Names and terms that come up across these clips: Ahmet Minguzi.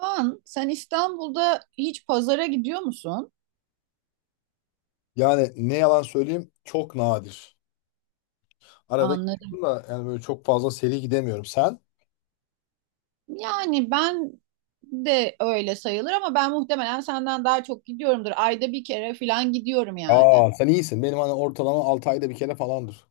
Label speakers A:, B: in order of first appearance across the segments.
A: Kaan, sen İstanbul'da hiç pazara gidiyor musun?
B: Yani ne yalan söyleyeyim, çok nadir. Arada
A: Anladım.
B: gidiyorum da yani böyle çok fazla seri gidemiyorum. Sen?
A: Yani ben de öyle sayılır ama ben muhtemelen senden daha çok gidiyorumdur. Ayda bir kere falan gidiyorum yani.
B: Aa, sen iyisin. Benim hani ortalama 6 ayda bir kere falandır.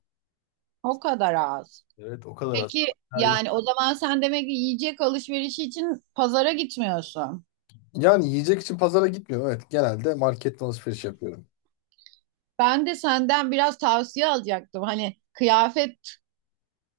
A: O kadar az.
B: Evet, o kadar aslında.
A: Peki
B: Yani
A: yani o zaman sen demek ki yiyecek alışverişi için pazara gitmiyorsun.
B: yani yiyecek için pazara gitmiyorum. Evet, genelde marketten alışveriş yapıyorum.
A: Ben de senden biraz tavsiye alacaktım. Hani kıyafet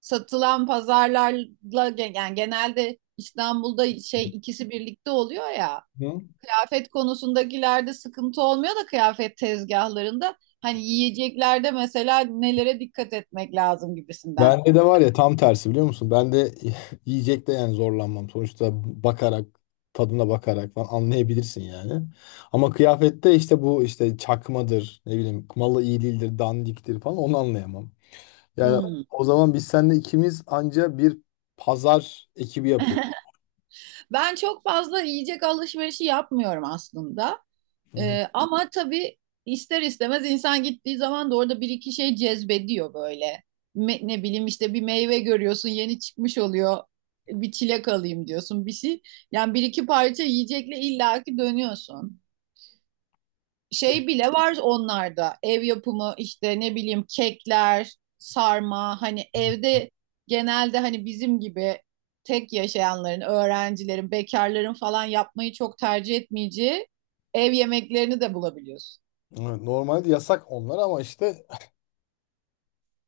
A: satılan pazarlarla yani genelde İstanbul'da şey ikisi birlikte oluyor ya.
B: Hı.
A: Kıyafet konusundakilerde sıkıntı olmuyor da kıyafet tezgahlarında hani yiyeceklerde mesela nelere dikkat etmek lazım gibisinden.
B: Bende de var ya, tam tersi biliyor musun? Ben de yiyecekte yani zorlanmam. Sonuçta bakarak, tadına bakarak falan anlayabilirsin yani. Ama kıyafette işte bu işte çakmadır, ne bileyim malı iyi değildir, dandiktir falan, onu anlayamam. Yani
A: Hmm.
B: o zaman biz seninle ikimiz anca bir pazar ekibi yapıyoruz.
A: Ben çok fazla yiyecek alışverişi yapmıyorum aslında.
B: Hı hı.
A: Ama tabii ister istemez insan gittiği zaman da orada bir iki şey cezbediyor böyle. Ne bileyim işte bir meyve görüyorsun yeni çıkmış oluyor. Bir çilek alayım diyorsun bir şey. Yani bir iki parça yiyecekle illaki dönüyorsun.
B: İşte
A: Şey bile var onlarda. Ev yapımı işte ne bileyim kekler, sarma hani evde genelde hani bizim gibi tek yaşayanların, öğrencilerin, bekarların falan yapmayı çok tercih etmeyeceği ev yemeklerini de bulabiliyorsun.
B: evet, normalde yasak onlar ama işte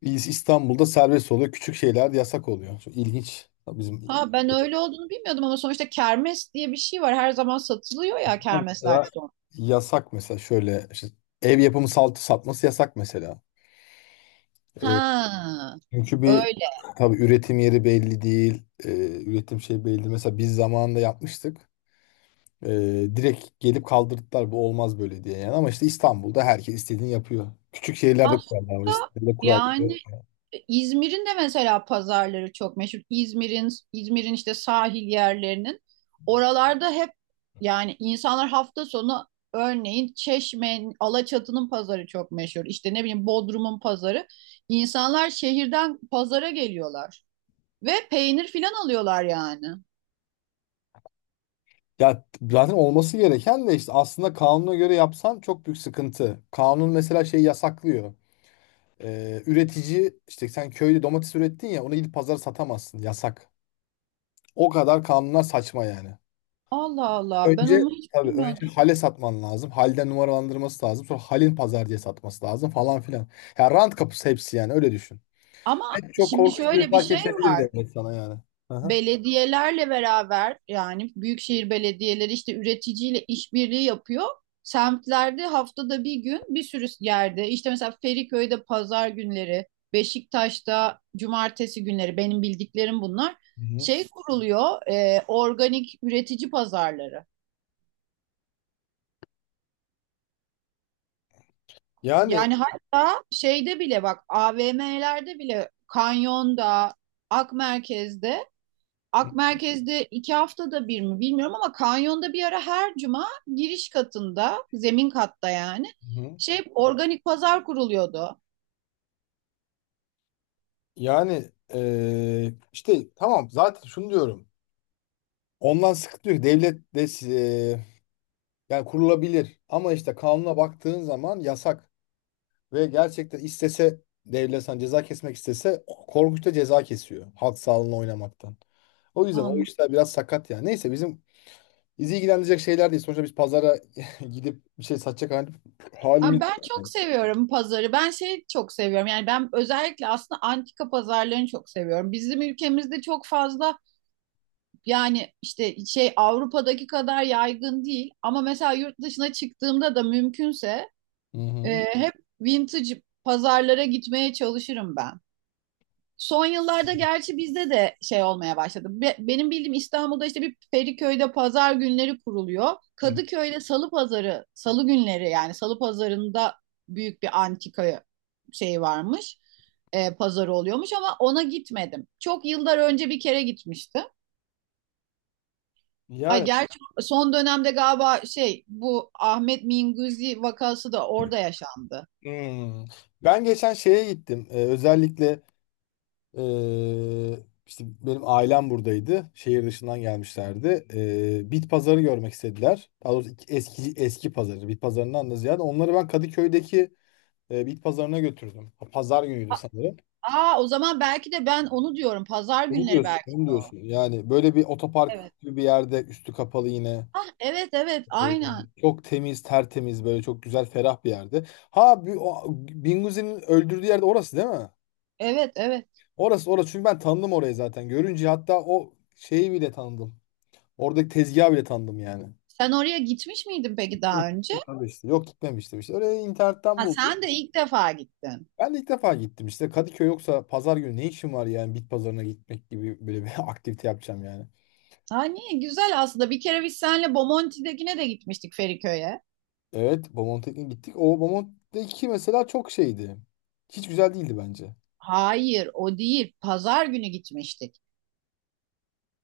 B: biz İstanbul'da serbest oluyor. Küçük şeyler de yasak oluyor. Çok ilginç. Bizim
A: Ha ben öyle olduğunu bilmiyordum ama sonuçta kermes diye bir şey var. Her zaman satılıyor ya kermeslerde
B: mesela
A: de.
B: yasak mesela, şöyle işte ev yapımı saltı satması yasak mesela. E,
A: Ha
B: çünkü bir
A: öyle.
B: tabii üretim yeri belli değil. E, üretim şey belli değil. Mesela biz zamanında yapmıştık. Direkt gelip kaldırdılar, bu olmaz böyle diye yani. Ama işte İstanbul'da herkes istediğini yapıyor. Küçük şehirlerde kurallar var.
A: Aslında
B: İstanbul'da kural
A: yani
B: yok.
A: İzmir'in de mesela pazarları çok meşhur. İzmir'in işte sahil yerlerinin oralarda hep yani insanlar hafta sonu örneğin Çeşme'nin Alaçatı'nın pazarı çok meşhur. İşte ne bileyim Bodrum'un pazarı. İnsanlar şehirden pazara geliyorlar ve peynir filan alıyorlar yani.
B: Ya zaten olması gereken de işte aslında, kanuna göre yapsan çok büyük sıkıntı. Kanun mesela şey yasaklıyor. Üretici işte, sen köyde domates ürettin ya, onu gidip pazara satamazsın. Yasak. O kadar kanunlar saçma yani.
A: Allah Allah ben
B: Önce
A: onu hiç
B: tabii önce
A: bilmiyordum.
B: hale satman lazım. Halden numaralandırması lazım. Sonra halin pazar diye satması lazım falan filan. Ya rant kapısı hepsi yani, öyle düşün.
A: Ama
B: En çok
A: şimdi
B: korkunç bir
A: şöyle bir
B: fark
A: şey
B: kesebilir
A: var.
B: demek sana yani. Hı hı.
A: Belediyelerle beraber yani büyükşehir belediyeleri işte üreticiyle işbirliği yapıyor. Semtlerde haftada bir gün bir sürü yerde işte mesela Feriköy'de pazar günleri, Beşiktaş'ta cumartesi günleri benim bildiklerim bunlar.
B: Hı.
A: Şey kuruluyor organik üretici pazarları.
B: Yani.
A: Yani hatta şeyde bile bak AVM'lerde bile Kanyon'da, Akmerkez'de Ak Merkez'de 2 haftada bir mi bilmiyorum ama kanyonda bir ara her cuma giriş katında, zemin katta yani
B: Hı-hı.
A: şey organik pazar kuruluyordu.
B: Yani işte tamam, zaten şunu diyorum. Ondan sıkıntı yok. Devlet de yani kurulabilir ama işte kanuna baktığın zaman yasak ve gerçekten istese devlet sana ceza kesmek istese, korkunç da ceza kesiyor halk sağlığına oynamaktan. O yüzden o
A: Anladım.
B: işler biraz sakat yani. Neyse bizi ilgilendirecek şeyler değil. Sonuçta biz pazara gidip bir şey satacak
A: Aa,
B: halimiz
A: ben çok
B: yok.
A: seviyorum pazarı. Ben şey çok seviyorum. Yani ben özellikle aslında antika pazarlarını çok seviyorum. Bizim ülkemizde çok fazla yani işte şey Avrupa'daki kadar yaygın değil. Ama mesela yurt dışına çıktığımda da mümkünse
B: Hı
A: Hep vintage pazarlara gitmeye çalışırım ben. Son yıllarda gerçi bizde de şey olmaya başladı. Benim bildiğim İstanbul'da işte bir Feriköy'de pazar günleri kuruluyor.
B: hı.
A: Kadıköy'de salı pazarı, salı günleri yani salı pazarında büyük bir antika şey varmış. Pazarı oluyormuş ama ona gitmedim. Çok yıllar önce bir kere gitmiştim. Ay
B: Yani.
A: gerçi son dönemde galiba şey bu Ahmet Minguzi vakası da orada yaşandı.
B: Hmm. Ben geçen şeye gittim. Özellikle ee, işte benim ailem buradaydı. Şehir dışından gelmişlerdi. Bit pazarı görmek istediler. Daha doğrusu eski eski pazarı. Bit pazarından da ziyade onları ben Kadıköy'deki bit pazarına götürdüm. Pazar günüydü sanırım.
A: Aa, o zaman belki de ben onu diyorum. Pazar
B: Onu
A: günleri
B: diyorsun,
A: belki
B: onu
A: de o.
B: diyorsun. Yani böyle bir otopark
A: Evet.
B: gibi bir yerde, üstü kapalı yine.
A: Ah, evet, evet,
B: Ee,
A: aynen.
B: Çok temiz, tertemiz, böyle çok güzel, ferah bir yerde. Ha, Binguzi'nin öldürdüğü yerde, orası değil mi?
A: Evet, evet.
B: Orası orası, çünkü ben tanıdım orayı zaten. Görünce hatta o şeyi bile tanıdım. Oradaki tezgahı bile tanıdım yani.
A: Sen oraya gitmiş miydin peki
B: Demek
A: daha önce?
B: ki işte. Yok, gitmemiştim işte. Orayı internetten
A: Ha,
B: buldum.
A: sen de ilk defa gittin.
B: Ben de ilk defa gittim işte. Kadıköy yoksa pazar günü ne işim var yani, bit pazarına gitmek gibi böyle bir aktivite yapacağım yani.
A: Ha, niye? Güzel aslında. Bir kere biz seninle Bomonti'dekine de gitmiştik Feriköy'e.
B: Evet, Bomonti'ye gittik. O Bomonti'deki mesela çok şeydi. Hiç güzel değildi bence.
A: Hayır o değil. Pazar günü gitmiştik.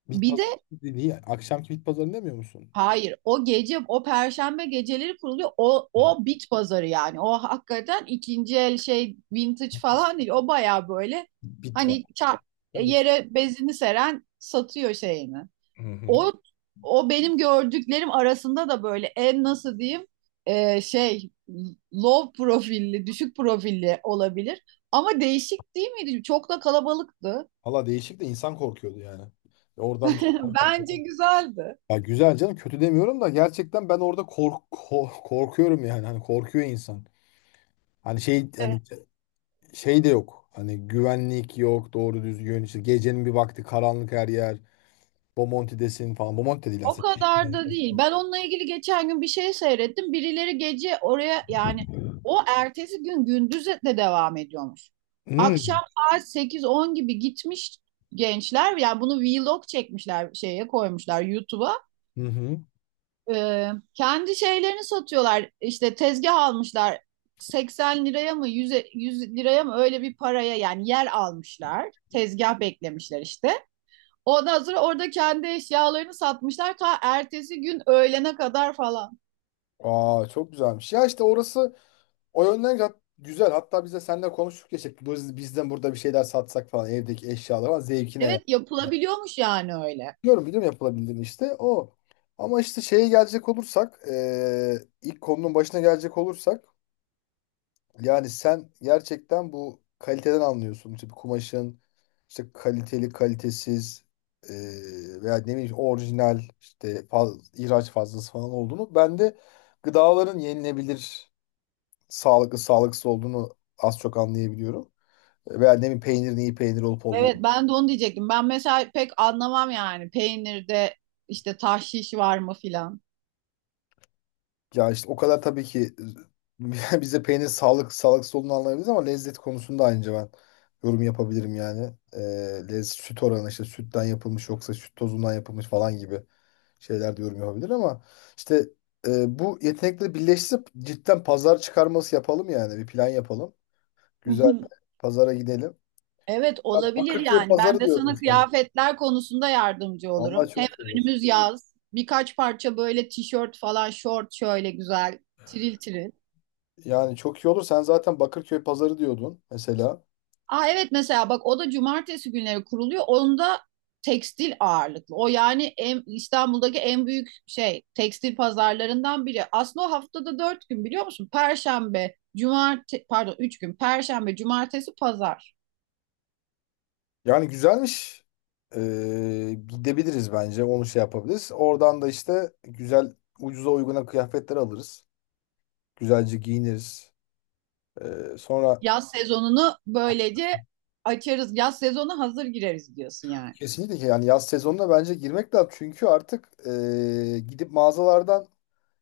B: Bit
A: Bir de
B: pazarı dediği akşamki bit pazarı demiyor musun?
A: hayır, o gece, o perşembe geceleri kuruluyor. O,
B: Hı.
A: o bit pazarı yani. O hakikaten ikinci el şey vintage falan değil. O baya böyle
B: Bit var.
A: hani çarp,
B: Bit var.
A: yere bezini seren satıyor şeyini.
B: Hı hı.
A: O, o benim gördüklerim arasında da böyle en nasıl diyeyim şey low profilli, düşük profilli olabilir. Ama değişik değil miydi? Çok da kalabalıktı.
B: Valla değişik de, insan korkuyordu yani. Oradan bir şey almak.
A: Bence güzeldi.
B: Ya güzel canım, kötü demiyorum da gerçekten ben orada korkuyorum yani, hani korkuyor insan. Hani şey, hani şey de yok. Hani güvenlik yok doğru düzgün, işte gecenin bir vakti, karanlık her yer. Bomonti'desin falan. Bomonti de değil
A: O
B: aslında. Şişli.
A: kadar da değil. Ben onunla ilgili geçen gün bir şey seyrettim. Birileri gece oraya yani o ertesi gün gündüz de devam ediyormuş. Akşam
B: Hmm.
A: saat 8-10 gibi gitmiş gençler. Yani bunu vlog çekmişler şeye koymuşlar YouTube'a.
B: Hı hı.
A: Ee, Kendi şeylerini satıyorlar. İşte tezgah almışlar. 80 liraya mı 100 100 liraya mı öyle bir paraya yani yer almışlar. Tezgah beklemişler işte. Ondan sonra orada kendi eşyalarını satmışlar ta ertesi gün öğlene kadar falan.
B: Aa, çok güzelmiş. Ya işte orası o yönden güzel. Hatta biz de seninle konuştuk ya işte, biz, bizden burada bir şeyler satsak falan, evdeki eşyalar falan zevkine ya.
A: Evet yapılabiliyormuş yani öyle.
B: Biliyorum biliyorum yapılabildiğini işte o. Ama işte şeye gelecek olursak ilk konunun başına gelecek olursak, yani sen gerçekten bu kaliteden anlıyorsun. İşte bir kumaşın işte kaliteli kalitesiz veya ne bileyim orijinal işte ihraç fazlası falan olduğunu. Ben de gıdaların yenilebilir, sağlıklı sağlıksız olduğunu az çok anlayabiliyorum. Veya ne bileyim peynirin iyi peynir olup
A: Evet
B: olmadığını.
A: ben de onu diyecektim. Ben mesela pek anlamam yani peynirde işte tahşiş var mı filan.
B: Ya işte o kadar tabii ki bize peynir sağlık sağlıksız olduğunu anlayabiliriz ama lezzet konusunda aynı ben yorum yapabilirim yani. Lezzet, süt oranı, işte sütten yapılmış yoksa süt tozundan yapılmış falan gibi şeyler de yorum yapabilir ama işte bu yetenekleri birleştirip cidden pazar çıkarması yapalım yani, bir plan yapalım. Güzel bir pazara gidelim.
A: Evet
B: Ya,
A: olabilir
B: Bakırköy
A: yani. Ben
B: pazarı
A: de
B: diyordun
A: sana
B: sen.
A: kıyafetler konusunda yardımcı
B: Vallahi
A: olurum. Hem
B: çok iyi olur.
A: önümüz yaz. Birkaç parça böyle tişört falan, şort şöyle güzel, tiril tiril.
B: Yani çok iyi olur. Sen zaten Bakırköy pazarı diyordun mesela.
A: Aa evet mesela bak o da cumartesi günleri kuruluyor. Onda tekstil ağırlıklı. O yani en, İstanbul'daki en büyük şey tekstil pazarlarından biri. Aslında o haftada 4 gün biliyor musun? Perşembe, cumartesi, pardon 3 gün. Perşembe, cumartesi, pazar.
B: Yani güzelmiş. Ee, Gidebiliriz bence. Onu şey yapabiliriz. Oradan da işte güzel, ucuza uyguna kıyafetler alırız. Güzelce giyiniriz. Sonra
A: Yaz sezonunu böylece açarız. Yaz sezonu hazır gireriz diyorsun yani.
B: kesinlikle ki yani, yaz sezonuna bence girmek lazım. Çünkü artık gidip mağazalardan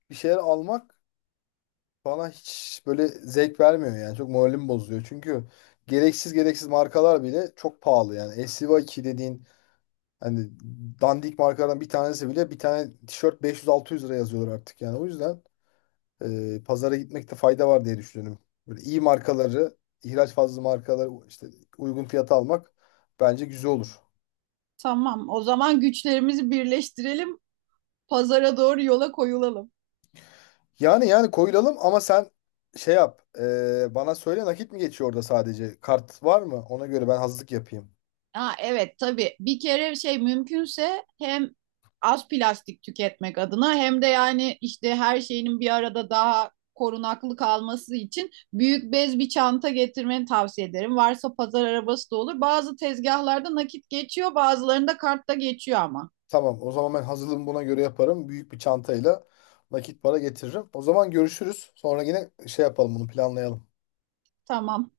B: bir şeyler almak bana hiç böyle zevk vermiyor yani. Çok moralimi bozuyor. Çünkü gereksiz markalar bile çok pahalı yani. SC2 dediğin hani dandik markalardan bir tanesi bile, bir tane tişört 500-600 lira yazıyorlar artık yani. O yüzden pazara gitmekte fayda var diye düşünüyorum. Böyle iyi markaları, ihraç fazla markaları işte uygun fiyata almak bence güzel olur.
A: Tamam, o zaman güçlerimizi birleştirelim. Pazara doğru yola koyulalım.
B: Yani yani koyulalım ama sen şey yap. Bana söyle, nakit mi geçiyor orada sadece? Kart var mı? Ona göre ben hazırlık yapayım.
A: Ha evet tabii. Bir kere şey mümkünse hem az plastik tüketmek adına hem de yani işte her şeyinin bir arada daha korunaklı kalması için büyük bez bir çanta getirmeni tavsiye ederim. Varsa pazar arabası da olur. Bazı tezgahlarda nakit geçiyor, bazılarında kartta geçiyor ama.
B: Tamam, o zaman ben hazırlığımı buna göre yaparım. Büyük bir çantayla nakit para getiririm. O zaman görüşürüz. Sonra yine şey yapalım, bunu planlayalım.
A: Tamam.